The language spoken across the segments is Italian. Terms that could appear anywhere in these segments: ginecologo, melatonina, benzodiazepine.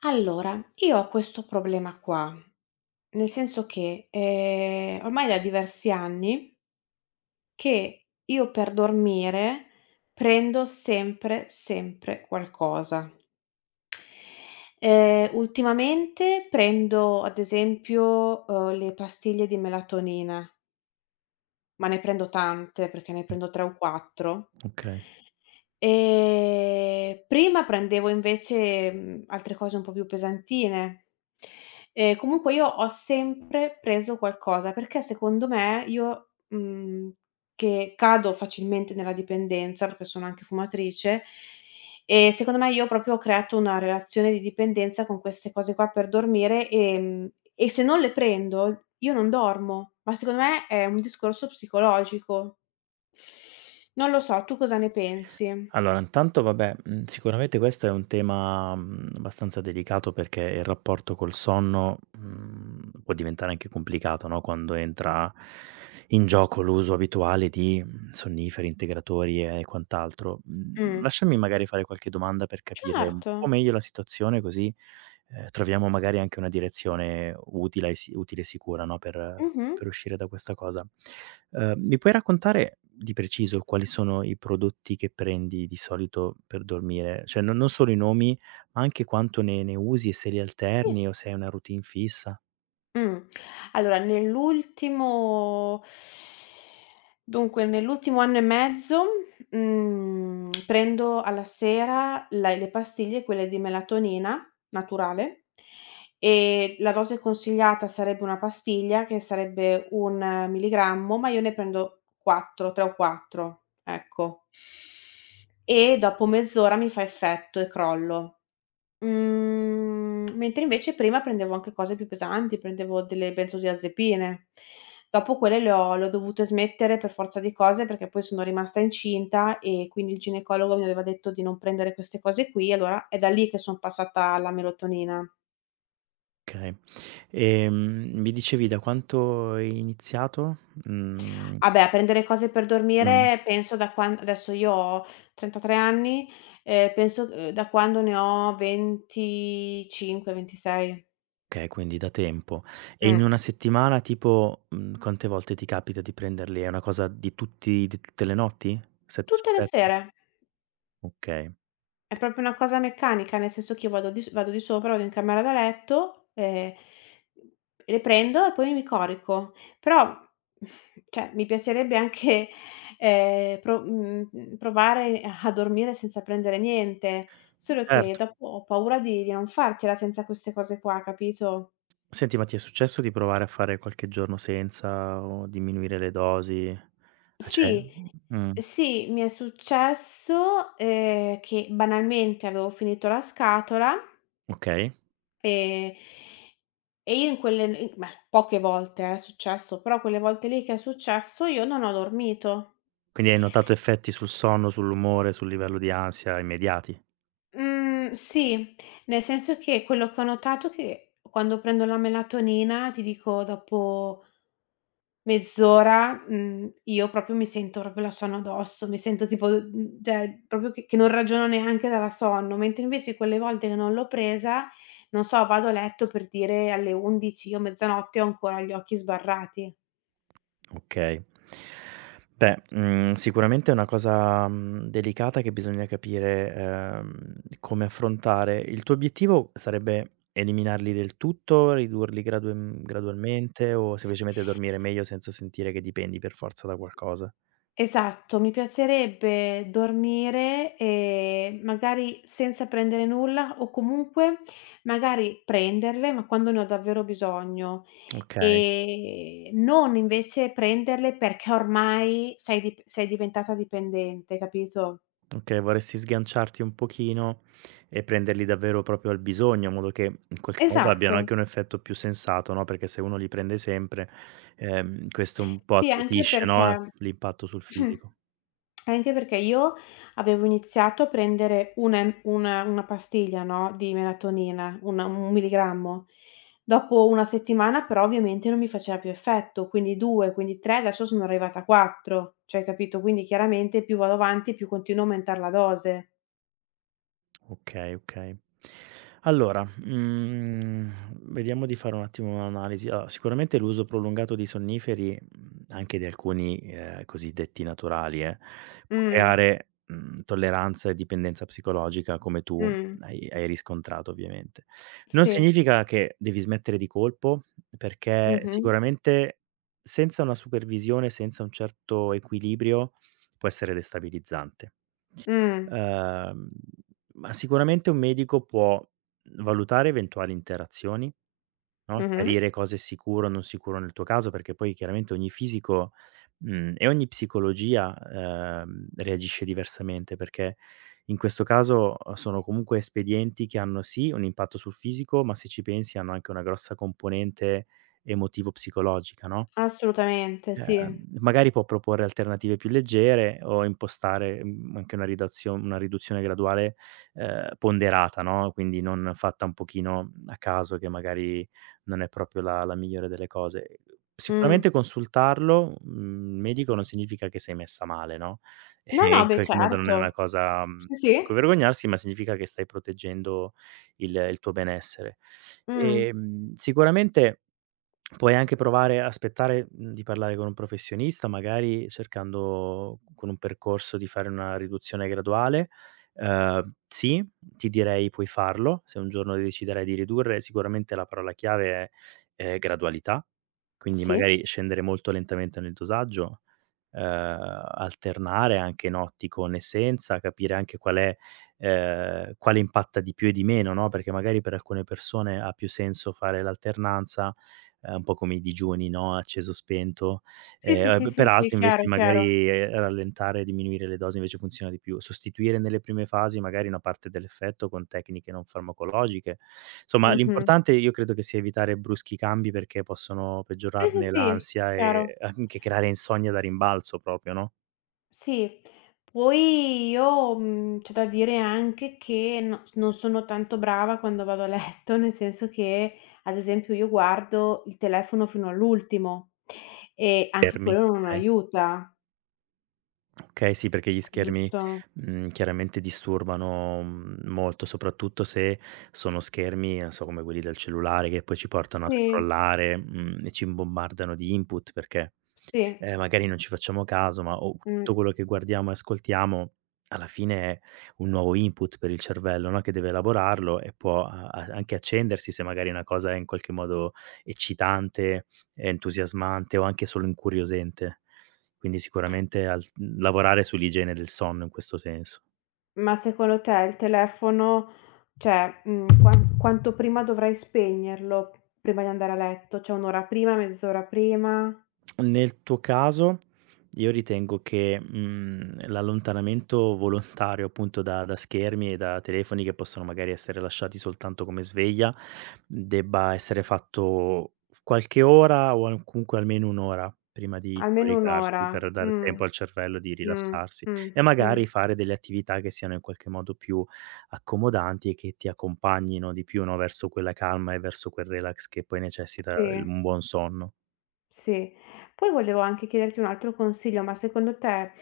Allora, io ho questo problema qua, nel senso che, ormai da diversi anni che io per dormire prendo sempre qualcosa. Ultimamente prendo ad esempio, le pastiglie di melatonina, ma ne prendo tante perché ne prendo 3 o 4. Okay. Prima prendevo invece, altre cose un po' più pesantine. Comunque io ho sempre preso qualcosa, perché secondo me io, che cado facilmente nella dipendenza, perché sono anche fumatrice, e secondo me io proprio ho creato una relazione di dipendenza con queste cose qua per dormire, e se non le prendo io non dormo, ma secondo me è un discorso psicologico. Non lo so, tu cosa ne pensi? Allora intanto vabbè, sicuramente questo è un tema, abbastanza delicato perché il rapporto col sonno, può diventare anche complicato, no, quando entra in gioco l'uso abituale di, sonniferi, integratori e quant'altro. Mhmm, Mh, Lasciami magari fare qualche domanda per capire un po' certo. meglio la situazione così, troviamo magari anche una direzione utile e utile e sicura, no, per Mh-mh. Per uscire da questa cosa. Mi puoi raccontare di preciso quali sono i prodotti che prendi di solito per dormire? Cioè non solo i nomi, ma anche quanto ne usi e se li alterni Sì. o se hai una routine fissa? Mh. Allora nell'ultimo anno e mezzo, prendo alla sera la le pastiglie, quelle di melatonina naturale, e la dose consigliata sarebbe una pastiglia che sarebbe 1 milligrammo, ma io ne prendo 4, 3 o 4, ecco. E dopo mezz'ora mi fa effetto e crollo. Mentre invece prima prendevo anche cose più pesanti, prendevo delle benzodiazepine. Dopo quelle le ho dovute smettere per forza di cose, perché poi sono rimasta incinta e quindi il ginecologo mi aveva detto di non prendere queste cose qui, allora è da lì che son passata alla melatonina. Okay. Mi dicevi da quanto hai iniziato? Mhmm, Ah beh, a prendere cose per mh, dormire penso da quan adesso io ho 33 anni, penso, da quando ne ho 25, 26. okay, quindi da tempo. E in Mh. una settimana tipo, quante volte ti capita di prenderli? È una cosa di tutti di tutte le notti? 7 su Tutte le 7? sere. Okay, È proprio una cosa meccanica, nel senso che io vado di sopra, vado in camera da letto, le prendo e poi mi corico. Però, cioè, mi piacerebbe anche, provare a dormire senza prendere niente, solo che certo. dopo ho paura di non farcela senza queste cose qua, capito? Senti, ma ti è successo di provare a fare qualche giorno senza o diminuire le dosi? Ah, Sì, mh, sì, mi è successo, che banalmente avevo finito la scatola. okay. Ehm, e io in quelle in beh, poche volte è successo, però quelle volte lì che è successo io non ho dormito. Quindi hai notato effetti sul sonno, sull'umore, sul livello di ansia immediati? Mhmm, sì, nel senso che quello che ho notato è che quando prendo la melatonina, ti dico dopo mezz'ora, io proprio mi sento proprio la sonno addosso, mi sento tipo cioè proprio che non ragiono neanche dalla sonno, mentre invece quelle volte che non l'ho presa, non so, vado a letto per dire alle 11 o mezzanotte ho ancora gli occhi sbarrati. Okay. Beh, sicuramente è una cosa, delicata che bisogna capire, come affrontare. Il tuo obiettivo sarebbe eliminarli del tutto, ridurli gradualmente o semplicemente dormire meglio senza sentire che dipendi per forza da qualcosa? Esatto, mi piacerebbe dormire, magari senza prendere nulla o comunque magari prenderle, ma quando ne ho davvero bisogno, Okay. Non invece prenderle perché ormai sei diventata dipendente, capito? Okay, vorresti sganciarti un pochino e prenderli davvero proprio al bisogno, in modo che in qualche modo abbiano Esatto. anche un effetto più sensato, no, perché se uno li prende sempre, questo un po' Sì, anche attutisce, no, perché l'impatto sul fisico. anche perché io avevo iniziato a prendere una pastiglia, no, di melatonina, una un milligrammo. Dopo 1 settimana però ovviamente non mi faceva più effetto, quindi 2, quindi 3, adesso sono arrivata a 4, cioè capito? Quindi chiaramente più vado avanti più continuo a aumentar la dose. Okay, okay. Allora, vediamo di fare un attimo un'analisi. Allora, sicuramente l'uso prolungato di sonniferi, anche di alcuni, cosiddetti naturali può Mh, creare, tolleranza e dipendenza psicologica come tu mh, hai riscontrato ovviamente. Non sì, significa che devi smettere di colpo, perché mh-mh, sicuramente senza una supervisione, senza un certo equilibrio può essere destabilizzante. mh, Ehm, ma sicuramente un medico può valutare eventuali interazioni, no, mh-mh, chiarire cosa è sicuro o non sicuro nel tuo caso, perché poi chiaramente ogni fisico, e ogni psicologia, reagisce diversamente, perché in questo caso, sono comunque espedienti che hanno sì un impatto sul fisico, ma se ci pensi hanno anche una grossa componente emotivo-psicologica, no? assolutamente sì, Magari può proporre alternative più leggere o impostare, anche una ridazio una riduzione graduale, ponderata, no, quindi non fatta un pochino a caso che magari non è proprio la migliore delle cose. mh. Sicuramente consultarlo, il medico non significa che sei messa male, no, No, e no, in beh qualche modo non è una certo. cosa, Sì, sì, di cui vergognarsi, ma significa che stai proteggendo il tuo benessere. mh, Sicuramente puoi anche provare a aspettare, di parlare con un professionista, magari cercando con un percorso di fare una riduzione graduale. Sì, ti direi puoi farlo, se un giorno deciderai di ridurre, sicuramente la parola chiave è, gradualità, quindi sì. magari scendere molto lentamente nel dosaggio alternare anche notti con e senza, capire anche qual è quale impatta di più e di meno, no, perché magari per alcune persone ha più senso fare l'alternanza, un po' come i digiuni, no, acceso spento. Sì, sì, sì, E sì, per sì, altri invece chiaro, chiaro. magari, rallentare e diminuire le dosi invece funziona di più. Sostituire nelle prime fasi magari una parte dell'effetto con tecniche non farmacologiche. Insomma, Mh-mh. l'importante io credo che sia evitare bruschi cambi perché possono Sì, sì, peggiorarne sì, l'ansia chiaro. e anche creare insonnia da rimbalzo proprio, no, Sì. Poi io, c'è da dire anche che no non sono tanto brava quando vado a letto, nel senso che, ad esempio, io guardo il telefono fino all'ultimo e anche fermi, quello non okay? aiuta, Okay, sì, perché gli schermi, giusto? Chiaramente disturbano, molto, soprattutto se sono schermi, non so, come quelli del cellulare che poi ci portano a Sì, scrollare, e ci bombardano di input perché, sì, magari non ci facciamo caso, ma o mh. tutto quello che guardiamo e ascoltiamo alla fine è un nuovo input per il cervello, no, che deve elaborarlo e può a a anche accendersi se magari una cosa è in qualche modo eccitante, entusiasmante o anche solo incuriosente. Quindi sicuramente al lavorare sull'igiene del sonno in questo senso. Ma secondo te il telefono cioè, mhmm, quan quanto prima dovrei spegnerlo prima di andare a letto? Cioè, 1 ora prima, mezz'ora prima? Nel tuo caso io ritengo che, l'allontanamento volontario appunto da schermi e da telefoni che possono magari essere lasciati soltanto come sveglia, debba essere fatto f qualche ora o al comunque almeno un'ora prima ora prima di Almeno 1 ora. coricarsi, per dare Mh. tempo al cervello di Mh. rilassarsi Mh. e Mh. magari fare delle attività che siano in qualche modo più accomodanti e che ti accompagnino di più, no, verso quella calma e verso quel relax che poi necessita il Sì. un buon sonno. Sì. Poi volevo anche chiederti un altro consiglio, ma secondo te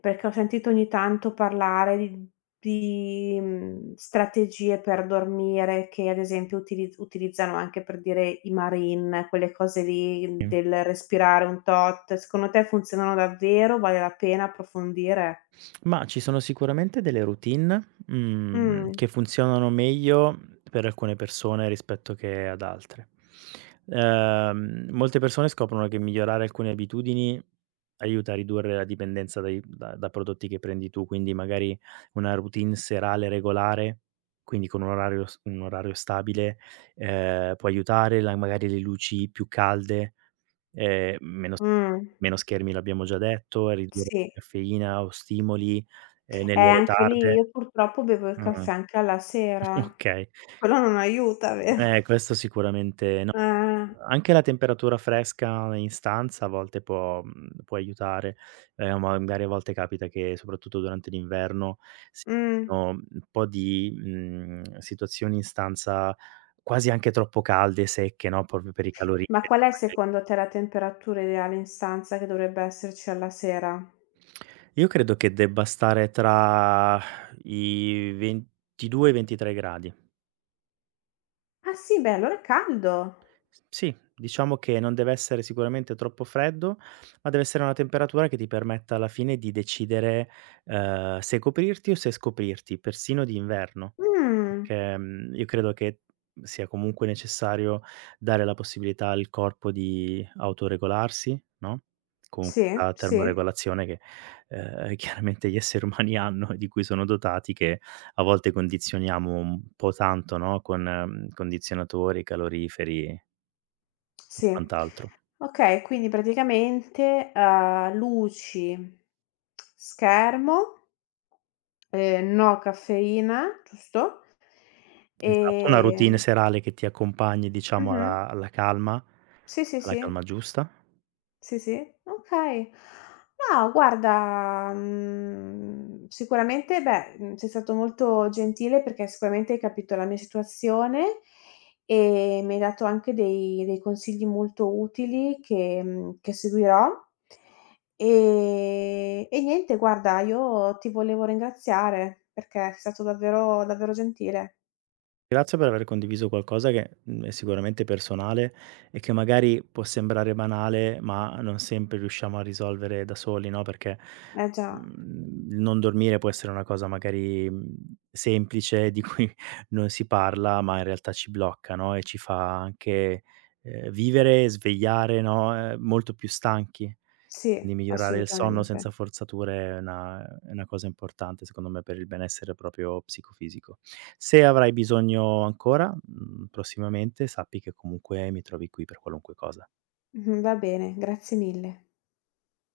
perché ho sentito ogni tanto parlare di strategie per dormire che ad esempio utilizzano anche per dire i marine, quelle cose lì del respirare un tot, secondo te funzionano davvero? Vale la pena approfondire? Ma ci sono sicuramente delle routine, Mh, che funzionano meglio per alcune persone rispetto che ad altre. Molte persone scoprono che migliorare alcune abitudini aiuta a ridurre la dipendenza dai da da prodotti che prendi tu, quindi magari una routine serale regolare, quindi con un orario s un orario stabile, può aiutare, la magari le luci più calde, ehm, mh, Meno schermi l'abbiamo già detto, e ridurre sì. caffeina o stimoli, nelle ore Anche lì io tarde. purtroppo bevo il Mh, caffè anche alla sera. okay. Quello non aiuta, vero? Questo sicuramente no. Eh, Anche la temperatura fresca in stanza a volte può aiutare. Magari a volte capita che, soprattutto durante l'inverno, si mh. no, un po' di, situazioni in stanza quasi anche troppo calde, secche, no, proprio per i Ma caloriferi qual è magari. secondo te la temperatura ideale in stanza che dovrebbe esserci alla sera? Io credo che debba stare tra i 22 e i 23 gradi. Ah sì, beh allora è caldo. S Sì, diciamo che non deve essere sicuramente troppo freddo, ma deve essere una temperatura che ti permetta alla fine di decidere, se coprirti o se scoprirti, persino d'inverno. Mh, Perché, io credo che sia comunque necessario dare la possibilità al corpo di autoregolarsi, no, con sì, questa sì, termoregolazione che, ehm, chiaramente gli esseri umani hanno e di cui sono dotati, che a volte condizioniamo un po' tanto, no, con condizionatori, caloriferi e sì. quant'altro. Okay, quindi praticamente, luci, schermo, no caffeina, giusto? Esatto, una routine Ehm serale che ti accompagni diciamo mh-mh. Sì, sì, alla calma sì. giusta. Sì, sì, okay. No, guarda, sicuramente beh, sei stato molto gentile perché sicuramente hai capito la mia situazione e mi hai dato anche dei consigli molto utili che seguirò. E niente guarda, io ti volevo ringraziare perché sei stato davvero gentile. Grazie per aver condiviso qualcosa che, è sicuramente personale e che magari può sembrare banale, ma non sempre riusciamo a risolvere da soli, no, perché, Eh già, il non dormire può essere una cosa magari, semplice di cui non si parla, ma in realtà ci blocca, no, e ci fa anche, vivere, svegliare, no, molto più stanchi. Quindi sì, migliorare il sonno assolutamente. senza forzature è una cosa importante secondo me per il benessere proprio psicofisico. Se avrai bisogno ancora, prossimamente sappi che comunque mi trovi qui per qualunque cosa. Mh-mh, va bene, grazie mille.